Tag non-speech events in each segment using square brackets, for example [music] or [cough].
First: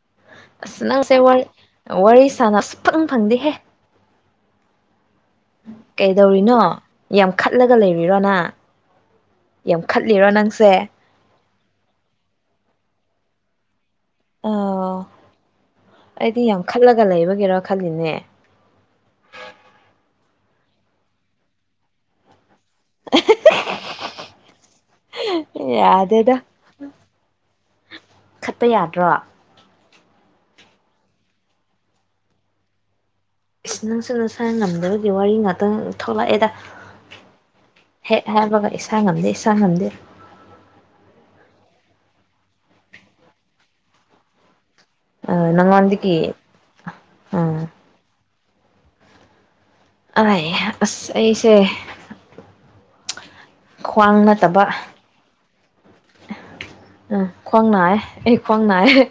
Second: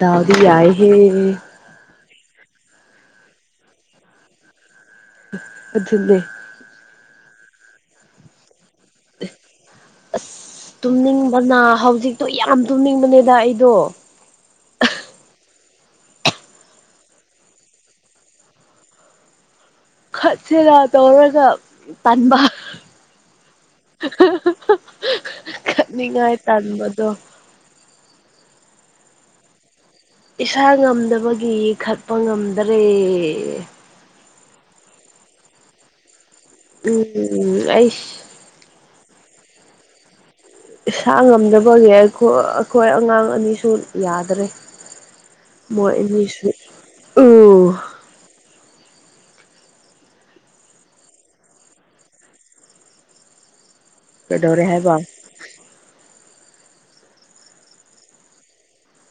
ꯗꯥꯎꯗꯤ ꯑꯁ ꯌꯥꯏꯍꯦ ꯅꯪꯁꯦ ꯋꯥꯔꯤ ꯋꯥꯔꯤ ꯁꯥꯟꯅ ꯑꯥ ꯁꯨꯡꯐꯪ ꯐꯪꯗꯤꯦꯍꯦ ꯑꯗꯨꯅꯦ ꯀꯩꯗꯧꯔꯤꯅꯣ ꯌꯥꯝ ꯈꯠꯂꯒ ꯂꯩꯔꯤꯔꯣ ꯅꯪ ꯌꯥꯝ ꯑꯁ ꯈꯠꯂꯤꯔꯣ ꯅꯪꯁꯦ ꯇꯨꯝꯅꯤꯡꯕꯅ ꯍꯧꯖꯤꯛꯇꯣ ꯌꯥꯝ ꯇꯨꯝꯅꯤꯡꯕꯅꯦꯗ ꯑꯩꯗꯣ ꯑꯣ ꯑꯩꯗꯤ ꯌꯥꯝ ꯈꯜꯂꯒ ꯂꯩꯕꯒꯤꯔ ꯈꯜꯂꯤꯅꯦ ꯈꯠꯁꯤꯔ ꯇꯧꯔꯒ ꯇꯟꯕ ꯈꯠꯅꯤꯡꯉꯥꯏ ꯌꯥꯗꯦꯗ ꯇꯥꯟꯕꯗꯣ ꯈꯠꯄ ꯌꯥꯗ꯭ꯔꯣ ꯏꯁꯥ ꯉꯝꯗꯕꯒꯤ ꯈꯠꯄ ꯉꯝꯗꯔꯦ ꯅꯪꯁꯨ ꯅꯁꯥ ꯉꯝꯗꯕꯒꯤ ꯋꯥꯔꯤ ꯉꯥꯛꯇꯪ ꯊꯣꯛꯂꯛꯑꯦꯗ ꯎꯝ ꯑꯩꯁ ꯍꯦꯛ ꯍꯥꯏꯕꯒ ꯏꯁꯥ ꯉꯝꯗꯦ ꯏꯁꯥ ꯉꯝꯗꯦ ꯏꯁꯥ ꯉꯝꯗꯕꯒꯤ ꯑꯩꯈꯣꯏ ꯑꯉꯥꯡ ꯑꯅꯤꯁꯨ ꯌꯥꯗ꯭ꯔꯦ ꯃꯣꯏ ꯅꯪꯉꯣꯟꯗꯒꯤ ꯑꯅꯤꯁꯨ ꯑꯥ ꯎꯝ ꯑꯥꯏꯌꯦ ꯑꯁ ꯑꯩꯁꯦ ꯈ꯭ꯋꯥꯡ ꯀꯩꯗꯧꯔꯦ ꯅꯠꯇꯕ ꯍꯥꯏꯕ ꯎ ꯈ꯭ꯋꯥꯡ ꯅꯥꯏꯑꯦ ꯑꯦ ꯈ꯭ꯋꯥꯡ ꯅꯥꯏꯑꯦ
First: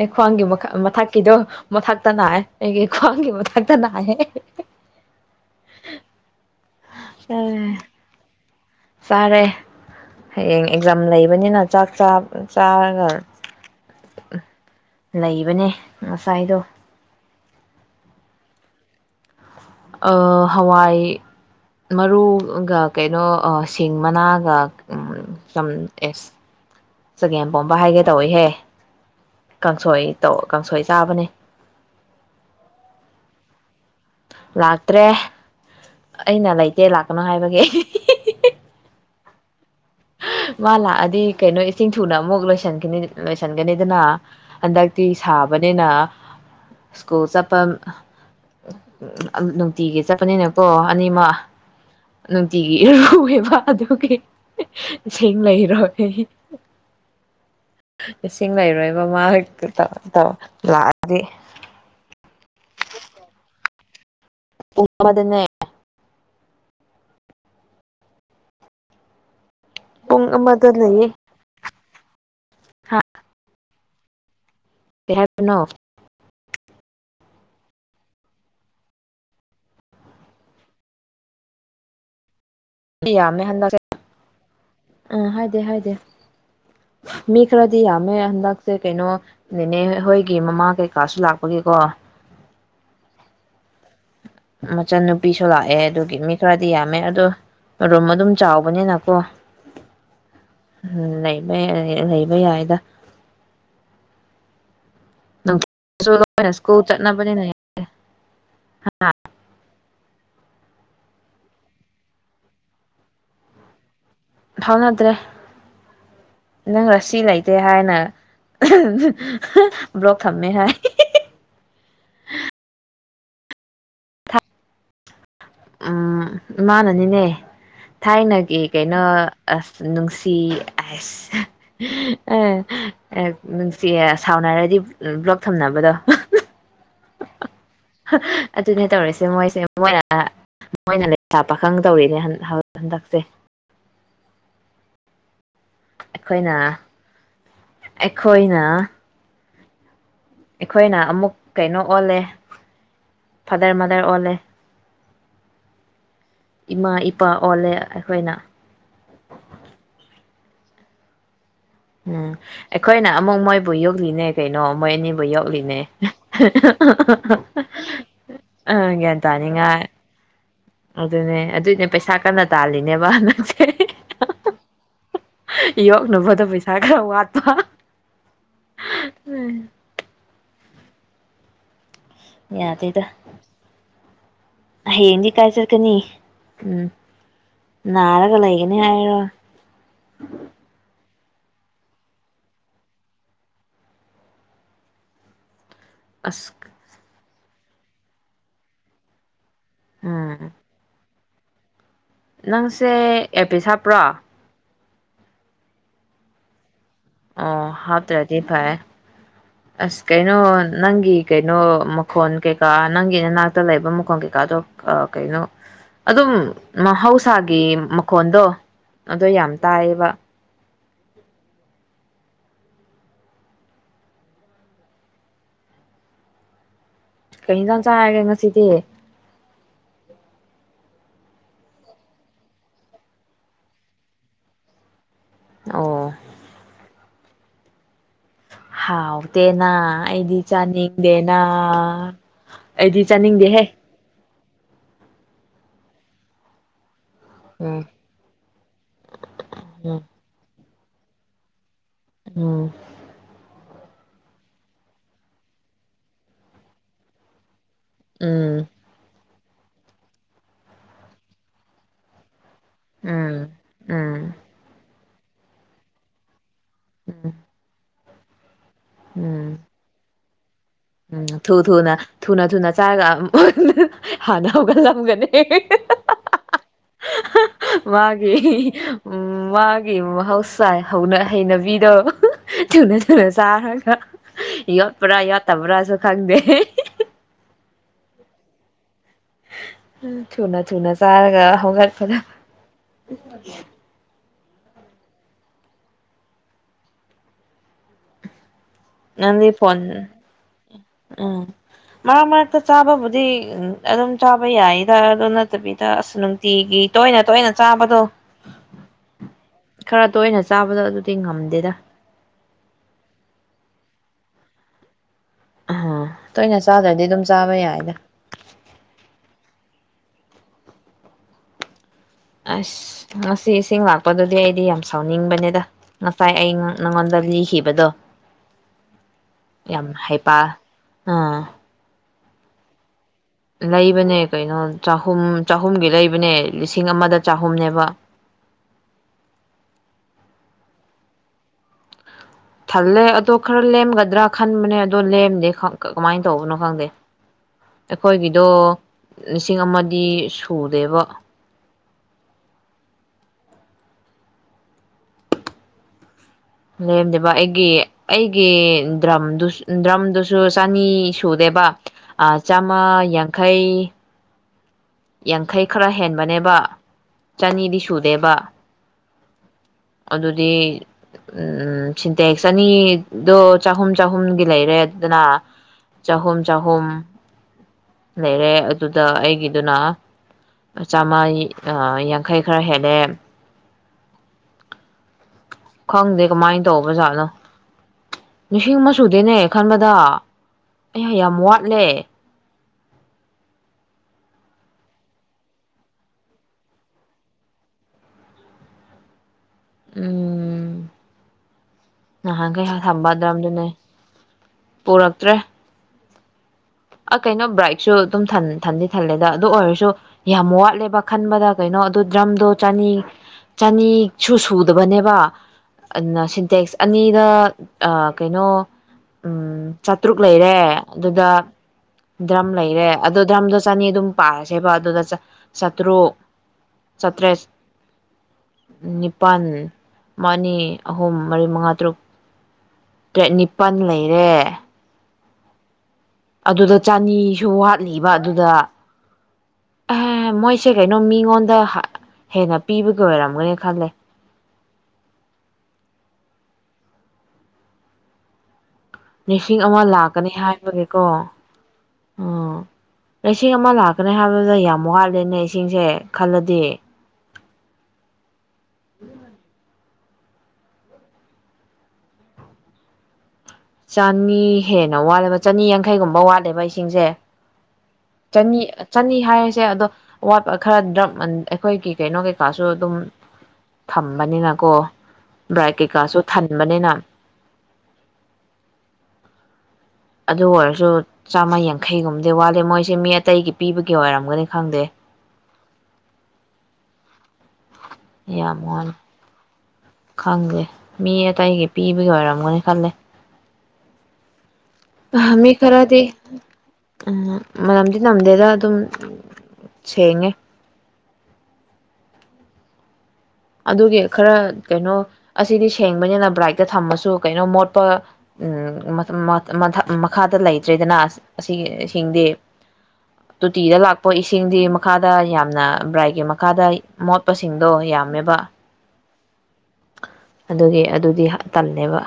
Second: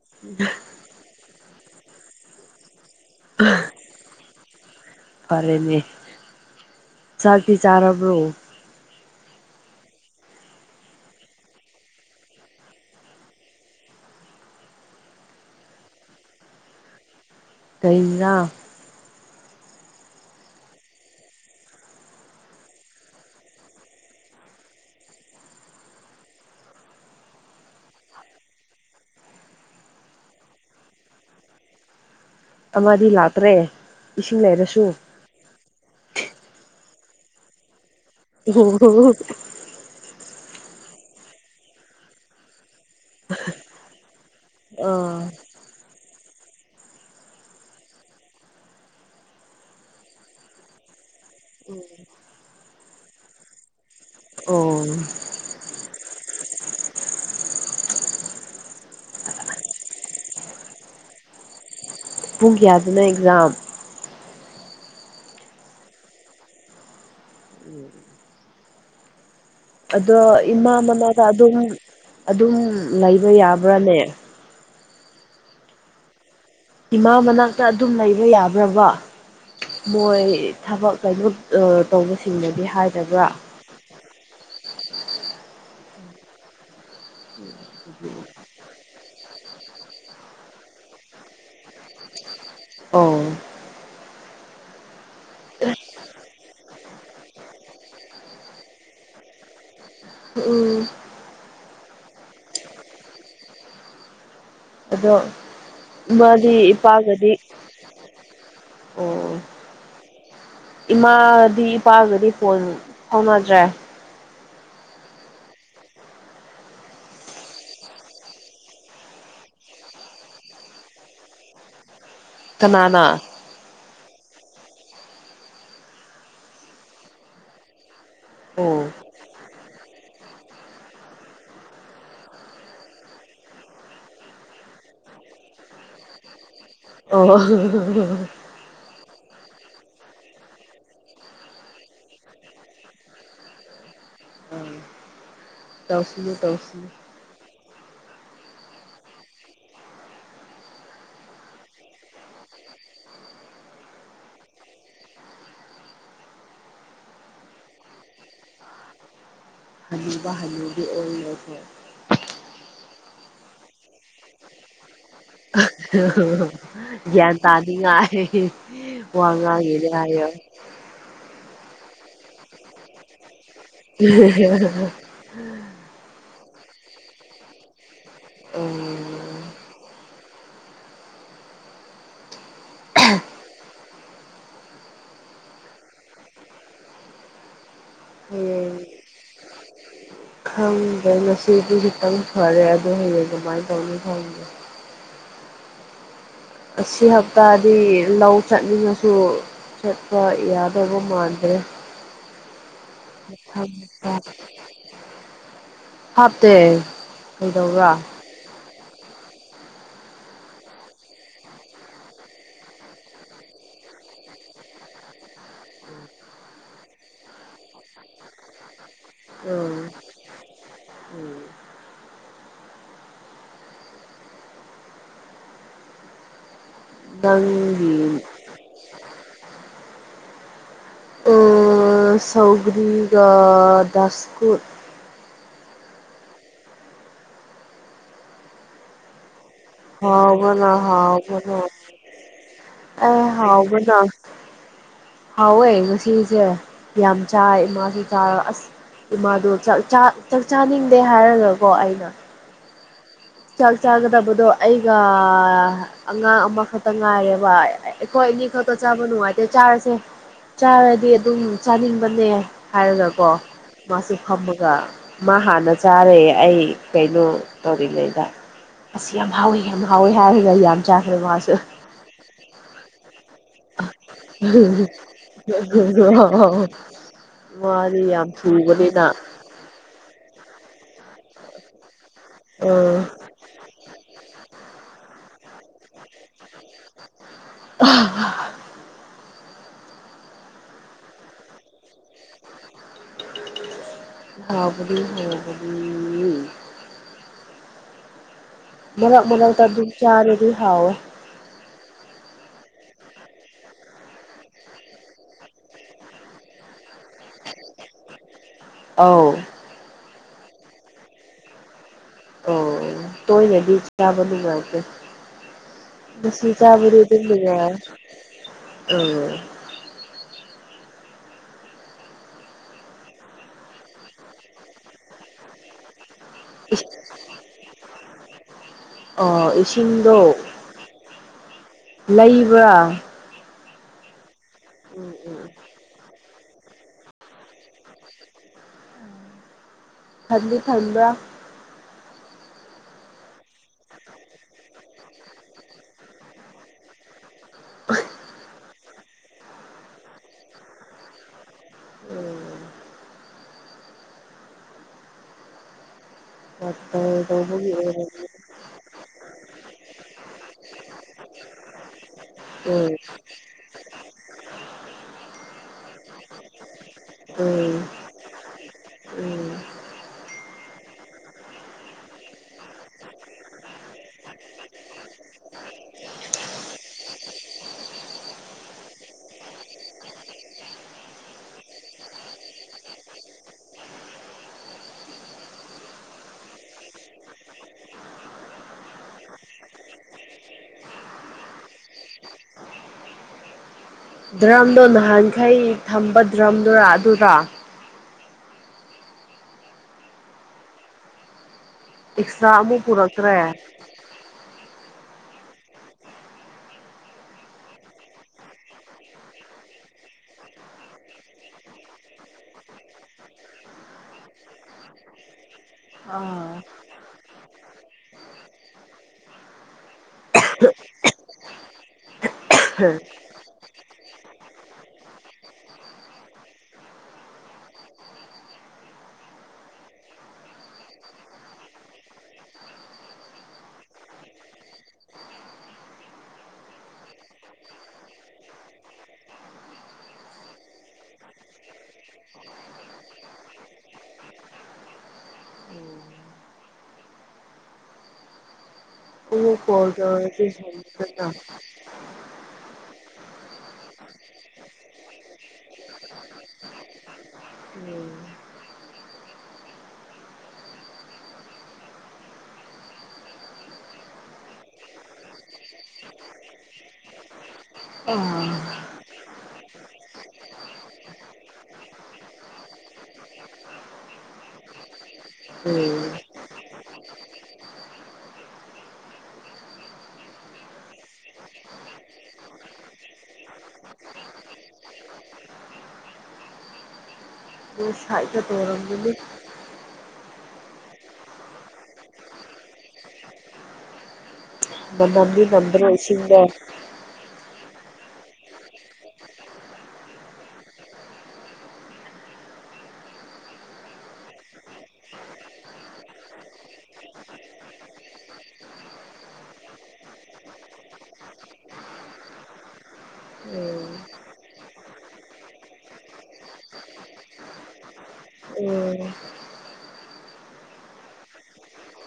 ꯑꯦ ꯈ꯭ꯋꯥꯡꯒꯤ ꯃꯈꯥ ꯃꯊꯛꯀꯤꯗꯣ ꯃꯊꯛꯇ ꯅꯥꯢ ꯑꯩꯒꯤ ꯈ꯭ꯋꯥꯡꯒꯤ ꯃꯊꯛꯇ ꯅꯥꯏꯌꯦ ꯐꯔꯦꯅꯦ ꯆꯥꯛꯇꯤ ꯆꯥꯔꯕ꯭ꯔꯣ ꯆꯥꯔꯦ ꯍꯌꯦꯡ ꯑꯦꯛꯖꯥꯝ ꯂꯩꯕꯅꯤꯅ ꯆꯥꯛ ꯆꯥꯔꯒ ꯂꯩꯕꯅꯦ ꯉꯁꯥꯏꯗꯣ ꯀꯩ ꯌꯦꯟꯁꯥꯡ ꯑꯥ ꯍꯋꯥꯏ ꯃꯔꯨꯒ ꯀꯩꯅꯣ ꯁꯤꯡ ꯃꯅꯥꯒ ꯁꯝ ꯑꯦꯁ [inaudible] ꯆꯒꯦꯝꯄꯣꯝꯕ ꯍꯥꯏꯒꯦ ꯇꯧꯋꯦꯍꯦ ꯀꯥꯡꯁꯣꯏ ꯇꯧ ꯀꯥꯡꯁꯣꯏ ꯆꯥꯕꯅꯦ ꯑꯃꯗꯤ ꯂꯥꯛꯇ꯭ꯔꯦ ꯏꯁꯤꯡ ꯂꯩꯔꯁꯨ ꯂꯥꯛꯇ꯭ꯔꯦ ꯑꯩꯅ ꯂꯩꯇꯦ ꯂꯥꯛꯀꯅꯨ ꯍꯥꯏꯕꯒꯤ ꯑꯣ ꯑꯣ ꯃꯥ ꯂꯥꯛꯑꯗꯤ ꯀꯩꯅꯣ ꯏꯁꯤꯡ ꯊꯨꯅ ꯑꯃꯨꯛ ꯂꯣꯏꯁꯟꯅꯤ ꯂꯣꯏꯁꯟꯒꯅꯤꯗꯅ ꯍꯟꯗꯛꯇꯤ ꯑꯥ ꯁꯥꯕꯅꯤꯅ ꯁ꯭ꯀꯨꯜ ꯆꯠꯄ ꯎꯝ ꯅꯨꯡꯇꯤꯒꯤ ꯆꯠꯄꯅꯤꯅꯀꯣ ꯑꯅꯤꯃꯛ ꯅꯣꯡꯃ [inaudible] ꯅꯨꯡꯇꯤꯒꯤ ꯏꯔꯨꯕ ꯑꯗꯨꯒꯤ ꯑꯣ ꯏꯁꯤꯡ ꯂꯩꯔꯣꯏ ꯏꯁꯤꯡ ꯂꯩꯔꯣꯏ ꯃꯃꯥ ꯍꯛꯇ ꯇ ꯇ ꯂꯥꯛꯑꯗꯤ ꯄꯨꯡ ꯀꯌꯥꯗꯅꯣ ꯑꯦꯛꯖꯥꯝ ꯄꯨꯡ ꯑꯃꯗꯅꯦ ꯎꯝ [inaudible] ꯑꯗꯣ ꯄꯨꯡ ꯑꯃꯗ ꯏꯃꯥ ꯂꯩꯌꯦ ꯃꯅꯥꯛꯇ ꯑꯗꯨꯝ ꯑꯗꯨꯝ ꯂꯩꯕ ꯌꯥꯕ꯭ꯔꯥꯅꯦ ꯀꯩ ꯍꯥꯏꯕꯅꯣ ꯏꯃꯥ ꯃꯅꯥꯛꯇ ꯑꯗꯨꯝ ꯂꯩꯕ ꯌꯥꯕ꯭ꯔꯕ ꯃꯣꯏ ꯊꯕꯛ ꯀꯩꯅꯣ ꯇꯧꯕꯁꯤꯡꯅꯗꯤ ꯍꯥꯏ ꯌꯥꯝꯃꯦ ꯍꯟꯗꯛꯁꯦ ꯎꯝ ꯍꯥꯏꯗꯦ ꯍꯥꯏꯗꯦ ꯃꯤ ꯈꯔꯗꯤ ꯌꯥꯝꯃꯦ ꯍꯟꯗꯛꯁꯦ ꯀꯩꯅꯣ ꯅꯦꯅꯦ ꯍꯣꯏꯒꯤ ꯃꯃꯥ ꯀꯩꯀꯥꯁꯨ ꯂꯥꯛꯄꯒꯤꯀꯣ ꯑꯣ ꯃꯆꯟꯅꯨꯄꯤꯁꯨ ꯂꯥꯛꯑꯦ ꯑꯗꯨꯒꯤ ꯃꯤ ꯈꯔꯗꯤ ꯌꯥꯝꯃꯦ ꯑꯗꯣ ꯔꯨꯝ ꯑꯗꯨꯝ ꯆꯥꯎꯕꯅꯤꯅꯀꯣ ꯎꯝ ꯂꯩꯕꯩ [unintelligible] ꯂꯩꯕ ꯌꯥꯏꯗ ꯑꯗꯣ ꯅꯨꯡꯊꯤꯜꯁꯨ ꯂꯣꯏꯅ ꯏꯃꯥꯗꯤ ꯁ꯭ꯀꯨꯜ ꯏꯄꯥꯒꯗꯤ ꯆꯠꯅꯕꯅꯤꯅ ꯑꯣ ꯏꯃꯥꯗꯤ ꯏꯄꯥꯒꯗꯤ ꯐꯣꯟ ꯐꯥꯎꯅꯗ꯭ꯔꯦ ꯐꯥꯎꯅꯗ꯭ꯔꯦ ꯅꯪ ꯔꯥꯁꯤ ꯂꯩꯇꯦ ꯍꯥꯏꯅ [unintelligible] ꯕ꯭ꯂꯣꯛ ꯊꯝꯃꯦ ꯍꯥꯏ ꯀꯅꯥꯅ ꯎꯝ ꯏꯃꯅꯅꯤꯅꯦ ꯊꯥꯏꯅꯒꯤ ꯑꯣ ꯀꯩꯅꯣ ꯑꯁ ꯅꯨꯡꯁꯤ ꯑꯏꯁ [unintelligible] ꯑꯦ ꯅꯨꯡꯁꯤ ꯁꯥꯎꯅꯔꯗꯤ ꯕ꯭ꯂꯣꯛ ꯊꯝꯅꯕꯗꯣ ꯑꯣ [unintelligible] ꯑꯗꯨꯅꯦ ꯇꯧꯔꯤꯁꯦ ꯃꯣꯏꯁꯦ ꯃꯣꯏꯅ ꯃꯣꯏꯅ ꯂꯩꯁꯥ ꯄꯥꯈꯪ ꯇꯧꯔꯤꯅꯦ ꯍꯟꯗꯛꯁꯦ [unintelligible] ꯇꯧꯁꯤꯅꯨ ꯑꯩꯈꯣꯏꯅ ꯇꯧꯁꯤꯅꯨ ꯑꯩꯈꯣꯏꯅ ꯑꯩꯈꯣꯏꯅ ꯑꯃꯨꯛ ꯀꯩꯅꯣ ꯑꯣꯜꯂꯦ ꯐꯥꯗꯔ ꯃꯥꯗꯔ ꯑꯣꯜꯂꯦ ꯏꯃꯥ ꯏꯄꯥ ꯑꯣꯜꯂꯦ ꯑꯩꯈꯣꯏꯅ [unintelligible] ꯎꯝ ꯑꯩꯈꯣꯏꯅ ꯑꯃꯨꯛ ꯃꯣꯏꯕꯨ ꯌꯣꯛꯂꯤꯅꯦ ꯀꯩꯅꯣ ꯃꯣꯏ ꯑꯅꯤꯕꯨ ꯌꯣꯛꯂꯤꯅꯦ ꯒ꯭ꯌꯥꯟ ꯇꯥꯅꯤꯡꯉꯥꯏ ꯑꯥ ꯒ꯭ꯌꯥꯟ ꯋꯥ ꯇꯥꯅꯤꯡꯉꯥꯏ ꯉꯥꯡꯉꯤꯅꯦ ꯍꯥꯏꯌꯣ ꯑꯗꯨꯅꯦ ꯑꯗꯨꯏꯅꯦ ꯄꯩꯁꯥ ꯀꯟꯅ ꯇꯥꯜꯂꯤꯅꯦꯕ ꯅꯪꯁꯦ [unintelligible] ꯌꯣꯒꯅꯕꯗꯣ ꯄꯩꯁꯥ ꯈꯔꯥ ꯋꯥꯠꯄ ꯎꯝ [unintelligible] ꯌꯥꯗꯦꯗ ꯍꯌꯦꯡꯗꯤ ꯀꯥꯏ ꯆꯠꯀꯅꯤ ꯎꯝ ꯅꯥꯔꯒ ꯂꯩꯒꯅꯤ ꯍꯥꯏꯔꯣ ꯈꯪꯗꯦ ꯉꯁꯤꯗꯤ ꯈꯤꯇꯪ ꯐꯔꯦ ꯑꯗꯣ ꯍꯌꯦꯡ ꯀꯃꯥꯏꯟ ꯇꯧꯅꯤ ꯈꯪꯗꯦ ꯑꯁ ꯑꯁꯤ ꯍꯞꯇꯥꯗꯤ ꯂꯧ ꯆꯠꯅꯤꯡꯉꯁꯨ ꯆꯠꯄ ꯎꯝ ꯌꯥꯗꯧꯕ ꯃꯥꯟꯗ꯭ꯔꯦ ꯅꯪꯁꯦ ꯑꯦꯄꯤꯁ ꯍꯥꯞꯄ꯭ꯔꯣ ꯍꯥꯞꯇꯦ ꯑꯣ ꯀꯩꯗꯧꯕ꯭ꯔꯥ ꯍꯥꯞꯇ꯭ꯔꯗꯤ ꯐꯔꯦ ꯑꯁ ꯀꯩꯅꯣ ꯅꯪꯒꯤ ꯀꯩꯅꯣ ꯃꯈꯣꯟ ꯀꯩꯀꯥ ꯅꯪꯒꯤ ꯅꯅꯥꯛꯇ ꯂꯩꯕ ꯃꯈꯣꯟ ꯀꯩꯀꯥꯗꯣ ꯑ ꯀꯩꯅꯣ ꯑꯗꯨꯝ ꯃꯍꯧꯁꯥꯒꯤ ꯃꯈꯣꯟꯗꯣ ꯑꯗꯣ ꯌꯥꯝ ꯎꯝ ꯇꯥꯏꯌꯦꯕ [inaudible] ꯀꯩ ꯏꯟꯖꯥꯡ ꯆꯥꯔꯒꯦ ꯉꯁꯤꯗꯤ ꯑ ꯁꯧꯒ꯭ꯔꯤꯒ ꯗꯁꯀꯨꯠ ꯑꯣ ꯍꯥꯎꯇꯦꯅꯥ ꯑꯩꯗꯤ ꯍꯥꯎꯕꯅ ꯆꯥꯅꯤꯡꯗꯦꯅ ꯍꯥꯎꯕꯅ ꯑꯩꯗꯤ ꯑꯦ ꯆꯥꯅꯤꯡꯗꯦꯍꯦ [unintelligible] ꯍꯥꯎꯋꯦ ꯉꯁꯤꯁꯦ ꯌꯥꯝ ꯆꯥꯏ ꯎꯝ ꯏꯃꯥꯁꯨ ꯆ ꯑꯁ ꯏꯃꯥꯗꯣ ꯆꯥꯛ ꯆꯥ ꯆꯥꯛ ꯆꯥꯅꯤꯡꯗꯦ ꯍꯥꯏꯔꯒꯀꯣ ꯑꯩꯅ ꯎꯝ ꯆꯥꯛ ꯆꯥꯒꯗꯕꯗꯣ ꯑꯩꯒ ꯑꯉꯥꯡ ꯑꯃꯈꯛꯇ ꯉꯥꯏꯔꯦꯕ ꯑꯩꯈꯣꯏ ꯑꯅꯤ ꯎꯝ ꯈꯛꯇ ꯆꯥꯕ ꯅꯨꯡꯉꯥꯏꯇꯦ ꯆꯥꯔꯁꯦ ꯆꯥꯔꯗꯤ ꯑꯗꯨꯝ ꯆꯥꯅꯤꯡꯕꯅꯦ ꯎꯝ ꯍꯥꯏꯔꯒꯀꯣ ꯎꯝ ꯎꯝ ꯃꯥꯁꯨ ꯐꯝꯃꯒ ꯃꯥ ꯍꯥꯟꯅ ꯆꯥꯔꯦ ꯑꯩ ꯎꯝ ꯀꯩꯅꯣ ꯇꯧꯔꯤꯉꯩꯗ ꯑꯁꯤ ꯌꯥꯝ ꯎꯝ ꯍꯥꯎꯋꯤ ꯌꯥꯝ ꯍꯥꯎꯋꯦ ꯍꯥꯏꯔꯒ ꯌꯥꯝ ꯆꯥꯈ꯭ꯔꯦ ꯎꯝ ꯃꯥꯁꯨ ꯊꯨ ꯊꯨꯅ ꯊꯨꯅ ꯊꯨꯅ ꯆꯥꯔꯒ ꯍꯥꯟꯅ ꯍꯧꯒꯠꯂꯝꯒꯅꯤ [unintelligible] ꯃꯥꯗꯤ ꯌꯥꯝ ꯃꯥꯒꯤ ꯊꯨꯕꯅꯤꯅ ꯎꯝ ꯃꯥ ꯒꯤ ꯃꯍꯧꯁꯥꯏ ꯍꯧꯅ ꯍꯩꯅꯕꯤꯗꯣ ꯊꯨꯅ ꯑꯥ ꯊꯨꯅ ꯆꯥꯔꯒ ꯌꯣꯠꯄ꯭ꯔꯥ ꯌꯣꯠꯇꯕ꯭ꯔꯥꯁꯨ ꯈꯪꯗꯦ [unintelligible] ꯊꯨꯅ ꯊꯨꯅ ꯆꯥꯔꯒ ꯍꯧꯒꯠꯄꯗꯣ ꯍꯥꯎꯕꯗꯤ ꯍꯥꯎꯕꯅꯤ ꯃꯔꯛ ꯅꯪꯗꯤ ꯃꯔꯛꯇ ꯑꯗꯨꯝ ꯐꯣꯟ ꯆꯥꯔꯗꯤ ꯍꯥꯎꯋꯦ ꯎꯝ ꯃꯔꯛ ꯃꯔꯛꯇ ꯆꯥꯕꯕꯨꯗꯤ ꯑꯗꯨꯝ ꯆꯥꯕ ꯌꯥꯏꯗ ꯑꯗꯨ ꯅꯠꯇꯕꯤꯗ ꯑꯁ ꯇꯤꯒꯤ ꯇꯣꯏꯅ ꯇꯣꯏꯅ ꯆꯥꯕꯗꯣ ꯑꯧ ꯈꯔ ꯇꯣꯏꯅ ꯆꯥꯕꯗꯣ ꯑꯗꯨꯗꯤ ꯉꯝꯗꯦꯗ ꯑꯣ ꯇꯣꯏꯅꯗꯤ ꯆꯥꯕ ꯅꯨꯡꯉꯥꯏꯇꯦ ꯑꯥ ꯗꯁꯨ ꯇꯣꯏꯅ ꯆꯥꯗ꯭ꯔꯗꯤ ꯆꯥꯕꯗꯨꯗꯤ ꯑꯗꯨꯝ ꯆꯥꯕ ꯅꯨꯡꯉꯥꯏ ꯌꯥꯏꯗ ꯑꯣ ꯑꯁ ꯉꯁꯤ ꯏꯁꯤꯡ ꯂꯥꯛꯄꯗꯨꯗꯤ ꯑꯩꯗꯤ ꯌꯥꯝ ꯁꯥꯎꯅꯤꯡꯕꯅꯤꯗ ꯉꯁꯥꯏ ꯑꯩꯉꯣꯟ ꯅꯪꯉꯣꯟꯗ ꯂꯤꯈꯤꯕꯗꯣ ꯑꯣ ꯌꯥꯝ ꯏꯁꯤꯡꯗꯣ ꯍꯩꯄꯥ ꯑꯥ ꯂꯩꯕ꯭ꯔꯥ ꯂꯩꯕꯅꯦ ꯀꯩꯅꯣ ꯎꯝ ꯆꯍꯨꯝ ꯎꯝ ꯆꯍꯨꯝꯒꯤ ꯂꯩꯕꯅꯦ ꯂꯤꯁꯤꯡ ꯑꯃꯗ ꯆꯍꯨꯝꯅꯦꯕ ꯊꯟꯗꯤ ꯊꯪꯕ꯭ꯔꯥ ꯊꯜꯂꯦ ꯑꯗꯣ ꯈꯔ ꯂꯦꯝꯒꯗ꯭ꯔꯥ ꯈꯟꯕꯅꯦ ꯑꯗꯣ ꯂꯦꯝꯗꯦ ꯀꯃꯥꯏꯟ ꯇꯧꯕꯅꯣ ꯈꯪꯗꯦ ꯑꯩꯈꯣꯏꯒꯤꯗꯣ ꯂꯤꯁꯤꯡ ꯑꯃꯗꯤ ꯁꯨꯗꯦꯕꯣ [unintelligible] ꯋꯥꯇꯔ ꯂꯦꯝꯗꯦꯕ ꯑꯩꯒꯤ ꯇꯧꯕꯒꯤ ꯑꯣꯏꯔꯝꯅꯤ ꯑꯩꯒꯤ ꯗ꯭ꯔꯝꯗꯨ ꯗ꯭ꯔꯝꯗꯨꯁꯨ ꯆꯅꯤ ꯁꯨꯗꯦꯕ ꯑ ꯆꯥꯃ ꯌꯥꯡꯈꯩ ꯌꯥꯡꯈꯩ ꯈꯔ ꯍꯦꯟꯕꯅꯦꯕ ꯎꯝ ꯆꯅꯤꯗꯤ ꯁꯨꯗꯦꯕ ꯎꯝ ꯑꯗꯨꯗꯤ [unintelligible] ꯁꯤꯟꯇꯦꯛꯁ ꯑꯅꯤ ꯗꯣ ꯆꯍꯨꯝ ꯆꯍꯨꯝꯒꯤ ꯂꯩꯔꯦ ꯑꯗꯨꯅ ꯆꯍꯨꯝ ꯆꯍꯨꯝ ꯂꯩꯔꯦ ꯑꯗꯨꯗ ꯑꯩꯒꯤꯗꯨꯅ ꯆꯥꯝꯃ ꯌꯥꯡꯈꯩ ꯈꯔ ꯍꯦꯜꯂꯦ ꯈꯪꯗꯦ ꯀꯃꯥꯏꯟ ꯇꯧꯕꯖꯥꯠꯅꯣ ꯂꯤꯁꯤꯡ ꯑꯃ ꯁꯨꯗꯦꯅꯦ ꯈꯟꯕꯗ ꯑꯌꯥ ꯌꯥꯝ ꯋꯥꯠꯂꯦ [inaudible] ꯗ꯭ꯔꯝꯗꯣ ꯅꯍꯥꯟꯈꯩ ꯊꯝꯕ ꯗ꯭ꯔꯝꯗꯨꯔꯥ ꯑꯗꯨꯔ ꯎꯝ ꯑꯦꯛꯁꯇ꯭ꯔꯥ ꯉꯍꯥꯟꯈꯩ ꯑꯃꯨꯛ [unintelligible] ꯊꯝꯕ ꯄꯨꯔꯛꯇ꯭ꯔꯦ ꯗ꯭ꯔꯝꯗꯨꯅꯦ ꯄꯨꯔꯛꯇ꯭ꯔꯦ ꯑ ꯀꯩꯅꯣ ꯕ꯭ꯔꯥꯏꯠꯁꯨ ꯑꯗꯨꯝ ꯊꯟ ꯊꯟꯗꯤ ꯊꯜꯂꯦꯗ ꯑꯗꯨ ꯑꯣꯏꯔꯁꯨ ꯌꯥꯝ ꯋꯥꯠꯂꯦꯕ ꯈꯟꯕꯗ ꯀꯩꯅꯣ ꯑꯗꯨ ꯗ꯭ꯔꯝꯗꯣ ꯆꯅꯤ ꯆꯅꯤꯁꯨ ꯁꯨꯗꯕꯅꯦꯕ ꯑꯗꯨꯅ ꯑꯥ ꯁꯤꯟꯇꯦꯛꯁ ꯑꯅꯤꯗ ꯑꯥ ꯀꯩꯅꯣ ꯎꯝ ꯆꯥꯇ꯭ꯔꯨꯛ ꯂꯩꯔꯦ ꯑꯗꯨꯗ ꯗ꯭ꯔꯝ ꯂꯩꯔꯦ ꯑꯗꯨꯠ ꯗ꯭ꯔꯝꯗ ꯆꯅꯤ ꯑꯗꯨꯝ ꯄꯥꯔꯁꯦꯕ ꯑꯗꯨꯗ ꯆꯥꯇ꯭ꯔꯨꯛ ꯆꯥꯇ꯭ꯔꯦꯠ ꯅꯤꯄꯥꯜ ꯃꯥꯅꯤ ꯑꯍꯨꯝ ꯃꯔꯤ ꯃꯉꯥ ꯇꯔꯨꯛ ꯇꯔꯦꯠ ꯅꯤꯄꯜ ꯂꯩꯔꯦ ꯑꯗꯨꯗ ꯆꯅꯤꯁꯨ ꯋꯥꯠꯂꯤꯕ ꯑꯗꯨꯗ ꯑꯍ ꯃꯣꯏꯁꯦ ꯀꯩꯅꯣ ꯃꯤꯉꯣꯟꯗ ꯍꯦꯟꯅ ꯄꯤꯕꯒꯤ ꯑꯣꯏꯔꯝꯒꯅꯤ ꯈꯜꯂꯦ ꯑꯃꯨꯛ ꯁꯤꯡ ꯑꯃ ꯀꯣꯜ ꯂꯥꯛꯀꯅꯤ ꯇꯧꯔꯗꯤ ꯍꯥꯏꯕꯒꯦꯀꯣ ꯁꯝꯃꯨꯗꯅ ꯑꯣ ꯏꯁꯤꯡ ꯑꯃ ꯂꯥꯛꯀꯅꯤ ꯍꯥꯏꯕꯗ ꯌꯥꯝ ꯋꯥꯠꯂꯦꯅꯦ ꯏꯁꯤꯡꯁꯦ ꯈꯜꯂꯗꯤ ꯎꯝ ꯆꯅꯤ ꯍꯦꯟꯅ ꯋꯥꯠꯂꯦꯕ ꯆꯅꯤ ꯌꯥꯡꯈꯩꯒꯨꯝꯕ ꯋꯥꯠꯂꯦꯕ ꯏꯁꯤꯡꯁꯦ ꯎꯝ ꯆꯅꯤ ꯆꯅꯤ ꯍꯥꯏꯔꯤꯁꯦ ꯑꯗꯣ ꯑꯋꯥꯠꯄ ꯈꯔ ꯗ꯭ꯔ ꯑꯩꯈꯣꯏꯒꯤ ꯀꯩꯅꯣ ꯀꯩꯀꯥꯁꯨ ꯑꯗꯨꯝ ꯊꯝꯕꯅꯤꯅ ꯀꯣ ꯭ꯔꯥꯏꯠ ꯀꯩꯀꯥꯁꯨ ꯅꯣꯏ ꯊꯟꯕꯅꯤꯅ ꯑꯗꯨ ꯑꯣꯏꯔꯁꯨ ꯆꯥꯝꯃ ꯌꯥꯡꯈꯩꯒꯨꯝꯕꯗꯤ ꯋꯥꯠꯂꯤꯦ ꯃꯣꯏꯁꯦ ꯃꯤ ꯑꯇꯩꯒꯤ ꯄꯤꯕꯒꯤ ꯑꯣꯏꯔꯝꯒꯅꯤ ꯈꯪꯗꯦ ꯁꯥꯏꯇ ꯌꯥꯝ ꯋꯥꯠꯂꯦ ꯇꯔꯝꯒ ꯈꯪꯗꯦ ꯃꯤ ꯑꯇꯩꯒꯤ ꯄꯤꯕꯒꯤ ꯑꯣꯏꯔꯝꯒꯅꯤ ꯈꯜꯂꯦ ꯃꯅꯝꯗꯤ ꯑꯃꯤ ꯅꯝꯗ꯭ꯔꯣ ꯈꯔꯗꯤ ꯏꯁꯤꯡꯗꯣ ꯎꯝ ꯃꯔꯅꯝꯗꯤ ꯅꯝꯗꯦꯗ ꯑꯗꯨꯝ ꯁꯦꯡꯉꯦ ꯑꯗꯨꯒꯤ ꯈꯔ ꯀꯩꯅꯣ ꯑꯁꯤꯗꯤ ꯁꯦꯡꯕꯅꯤꯅ ꯕ꯭ꯔꯥꯏꯛꯇ ꯊꯝꯃꯁꯨ ꯀꯩꯅꯣ ꯃꯣꯠꯄ ꯎꯝ ꯃꯈꯥꯗ ꯂꯩꯇ꯭ꯔꯦꯗꯅ ꯑꯁꯤꯁꯤꯡꯗꯤ [inaudible] ꯇꯣꯇꯤꯗ ꯂꯥꯛꯄ ꯏꯁꯤꯡꯗꯤ ꯃꯈꯥꯗ ꯌꯥꯝꯅ ꯕ꯭ꯔꯥꯏꯒꯤ ꯃꯈꯥꯗ ꯃꯣꯠꯄꯁꯤꯡꯗꯣ ꯌꯥꯝ ꯃ ꯋꯥ ꯎꯝ ꯑꯗꯨꯒꯤ ꯑꯗꯨꯗꯤ ꯇꯜꯂꯦꯕ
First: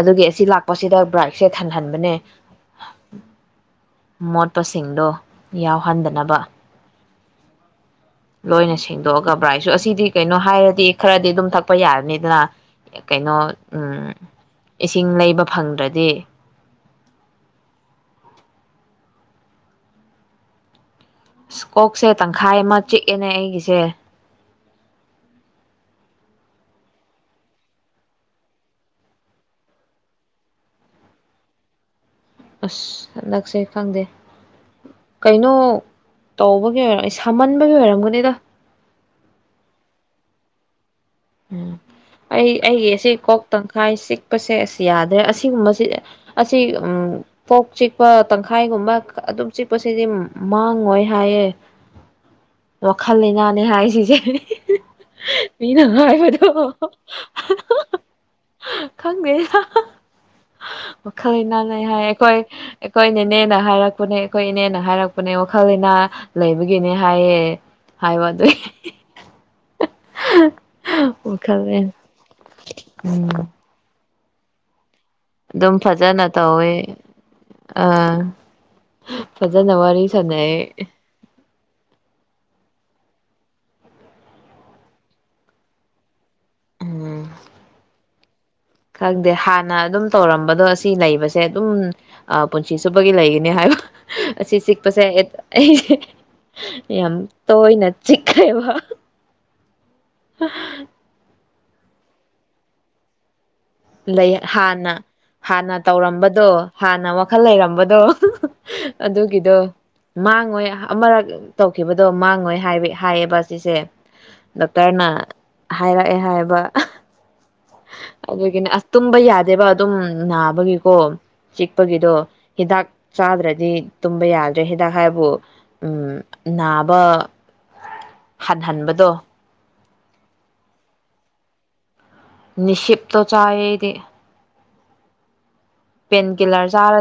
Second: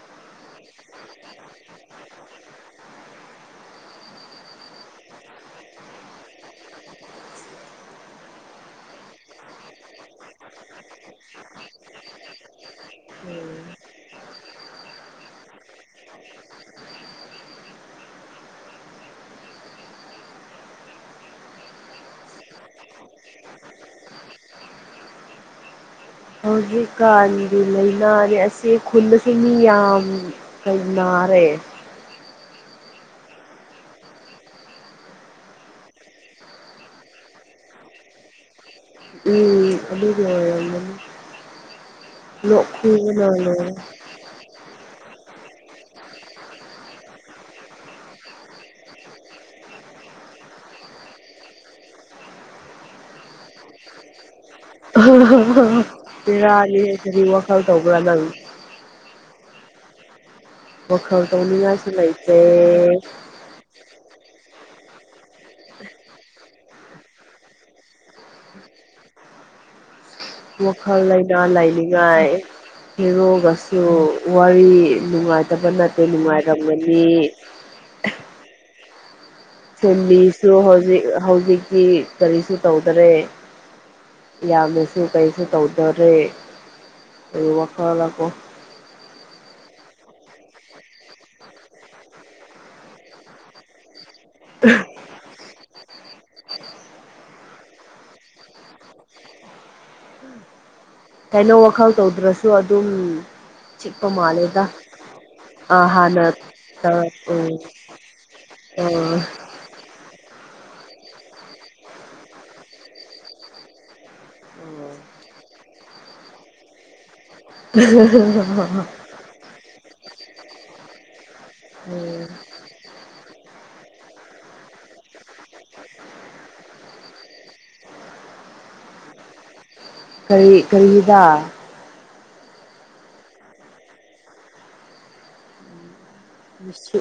ꯑꯗꯨꯒꯤ ꯑꯁꯤ ꯂꯥꯛꯄꯁꯤꯗ ꯕ꯭ꯔꯥꯏꯛꯁꯦ ꯊꯟꯍꯟꯕꯅꯦ ꯃꯣꯠꯄꯁꯤꯡꯗꯣ ꯌꯥꯎꯍꯟꯗꯅꯕ ꯂꯣꯏꯅ ꯁꯦꯡꯗꯣꯛꯑꯒ ꯕ꯭ꯔꯥꯏꯁꯨ ꯑꯁꯤꯗꯤ ꯀꯩꯅꯣ ꯍꯥꯏꯔꯗꯤ ꯈꯔꯗꯤ ꯑꯗꯨꯝ ꯊꯛꯄ ꯌꯥꯔꯅꯤ ꯑꯗꯨꯅ ꯀꯩꯅꯣ ꯎꯝ ꯏꯁꯤꯡ ꯂꯩꯕ ꯐꯪꯗ꯭ꯔꯗꯤ ꯁ ꯀꯣꯛꯁꯦ ꯇꯪꯈꯥꯏ ꯑꯃ ꯆꯤꯛꯑꯦꯅꯦ ꯑꯩꯒꯤꯁꯦ ꯍꯧꯖꯤꯛꯀꯥꯟꯗꯤ ꯂꯥꯏꯅꯥꯅꯤ ꯑꯁꯤ ꯈꯨꯜ ꯑꯁꯤ ꯃꯤ ꯌꯥꯝ ꯀꯅꯥꯔꯦ ꯑꯁ ꯅꯛꯁꯦ ꯈꯪꯗꯦ ꯀꯩꯅꯣ ꯇꯧꯕꯒꯤ ꯑꯣꯏꯔꯝ ꯑꯩ ꯁꯥꯃꯟꯕꯒꯤ ꯑꯣꯏꯔꯝꯒꯅꯤꯗ ꯎꯝ ꯑꯗꯨꯗꯤ ꯎꯝ ꯑꯩ ꯑꯩꯒꯤ ꯑꯁꯤ ꯀꯣꯛ ꯇꯪꯈꯥꯏ ꯆꯤꯛꯄꯁꯦ ꯑꯁ ꯌꯥꯗ꯭ꯔꯦ ꯑꯁꯤꯒꯨꯝꯕꯁꯤ ꯑꯁꯤꯁꯤ ꯎꯝ ꯀꯣꯛ ꯆꯤꯛꯄ ꯇꯪꯈꯥꯏꯒꯨꯝꯕ ꯑꯗꯨꯝ ꯆꯤꯛꯄꯁꯤꯗꯤ ꯃꯥꯡꯉꯣꯏ ꯍꯥꯏꯌꯦ ꯋꯥꯈꯜ ꯂꯩꯅꯥꯅꯦ ꯍꯥꯏ ꯁꯤꯁꯦ ꯃꯤꯅ ꯍꯥꯏꯕꯗꯣ ꯄꯦꯔꯥꯅꯤ ꯈꯗꯤ ꯋꯥꯈꯜ ꯇꯧꯕ꯭ꯔꯥ ꯅꯪ ꯈꯪꯗꯦ ꯋꯥꯈꯜ ꯋꯥꯈꯜꯅꯥꯅꯦ ꯇꯧꯅꯤꯡꯉꯥꯏꯁꯨ ꯍꯥꯏ ꯑꯩꯈꯣꯏ ꯂꯩꯇꯦ ꯑꯩꯈꯣꯏꯅꯦ ꯏꯅꯦꯅ ꯍꯥꯏꯔꯛꯄꯅꯦ ꯑꯩꯈꯣꯏ ꯏꯅꯦꯅ ꯍꯥꯏꯔꯛꯄꯅꯦ ꯋꯥꯈꯜ ꯏꯅꯥ ꯂꯩꯕꯒꯤꯅꯦ ꯍꯥꯏꯌꯦ ꯍꯥꯏ ꯋꯥꯗ ꯋꯥꯜ ꯂꯩꯥꯏꯅꯥ ꯂꯥꯏꯅꯤꯡꯉꯥꯏ ꯎꯝ ꯍꯔꯣꯒꯁꯨ ꯋꯥꯔꯤ ꯅꯨꯡꯉꯥꯏꯇꯕ ꯑꯗꯨꯝ ꯅꯠꯇꯦ ꯐꯖꯅ ꯇꯧꯋꯦ ꯅꯨꯡꯉꯥꯏꯔꯝꯒꯅꯤ ꯑꯥ ꯐꯖꯅ ꯋꯥꯔꯤ ꯁꯥꯟꯅꯩ ꯐꯦꯃꯂꯤꯁꯨ ꯍꯧꯖꯤꯛ ꯍꯧꯖꯤꯛꯀꯤ ꯀꯔꯤꯁꯨ ꯇꯧꯗꯔꯦ ꯌꯥꯝꯅꯁꯨ ꯀꯔꯤꯁꯨ ꯇꯧꯗꯔꯦ ꯎꯝ ꯍ ꯋꯥꯈꯔꯂꯀꯣ ꯈꯪꯗꯦ ꯍꯥꯟꯅ ꯑꯗꯨꯝ ꯇꯧꯔꯝꯕꯗꯣ ꯑꯁꯤ ꯂꯩꯕꯁꯦ ꯑꯗꯨꯝ ꯄꯨꯟꯁꯤ ꯁꯨꯕꯒꯤ ꯂꯩꯒꯅꯤ ꯍꯥꯏꯕ ꯑꯁꯤ ꯆꯤꯛꯄꯁꯦ ꯑꯩꯁꯦ ꯌꯥꯝ ꯇꯣꯏꯅ ꯆꯤꯛꯈ꯭ꯔꯦꯕ ꯑ ꯀꯩꯅꯣ ꯋꯥꯈꯜ ꯇꯧꯗ꯭ꯔꯁꯨ ꯑꯗꯨꯝ ꯆꯤꯛꯄ ꯂꯩ ꯃꯥꯜꯂꯦꯗ ꯍꯥꯥꯟꯅ ꯍꯥꯟꯅ ꯑ ꯇꯧꯔꯝꯕꯗꯣ ꯍꯥꯟꯅ ꯇꯧꯔꯛ ꯋꯥꯈꯜ ꯎꯝ ꯂꯩꯔꯝꯕꯗꯣ ꯑ ꯑꯗꯨꯒꯤꯗꯣ ꯃꯥꯡꯉꯣꯏ ꯑꯃꯔꯛ ꯇꯧꯈꯤꯕꯗꯣ ꯃꯥꯡꯉꯣꯏ ꯍꯥꯏꯌꯦꯕ ꯁꯤꯁꯦ ꯗꯣꯛꯇꯔꯅ ꯍꯥꯏꯔꯛꯑꯦ ꯍꯥꯏꯕ ꯑꯗꯨꯒꯤꯅꯦ ꯑꯁ [inaudible] ꯇꯨꯝꯕ ꯌꯥꯗꯦꯕ ꯑꯗꯨꯝ ꯅꯥꯕꯒꯤꯀꯣ ꯎꯝ ꯆꯤꯛꯄꯒꯤꯗꯣ ꯍꯤꯗꯥꯛ ꯆꯥꯗ꯭ꯔꯗꯤ ꯇꯨꯝꯕ ꯌꯥꯗ꯭ꯔꯦ ꯍꯤꯗꯥꯛ ꯍꯥꯏꯕꯨ ꯎꯝ ꯅꯥꯕ ꯍꯥꯠꯍꯟꯍꯟꯕꯗꯣ ꯀꯔꯤ ꯀꯔꯤꯗ ꯅꯤꯤꯞꯇꯣ ꯆꯥꯌꯦꯦꯗꯤ ꯄꯦꯟ ꯀꯤꯂꯔ ꯃꯤꯁꯨ ꯆꯥꯔꯗꯤ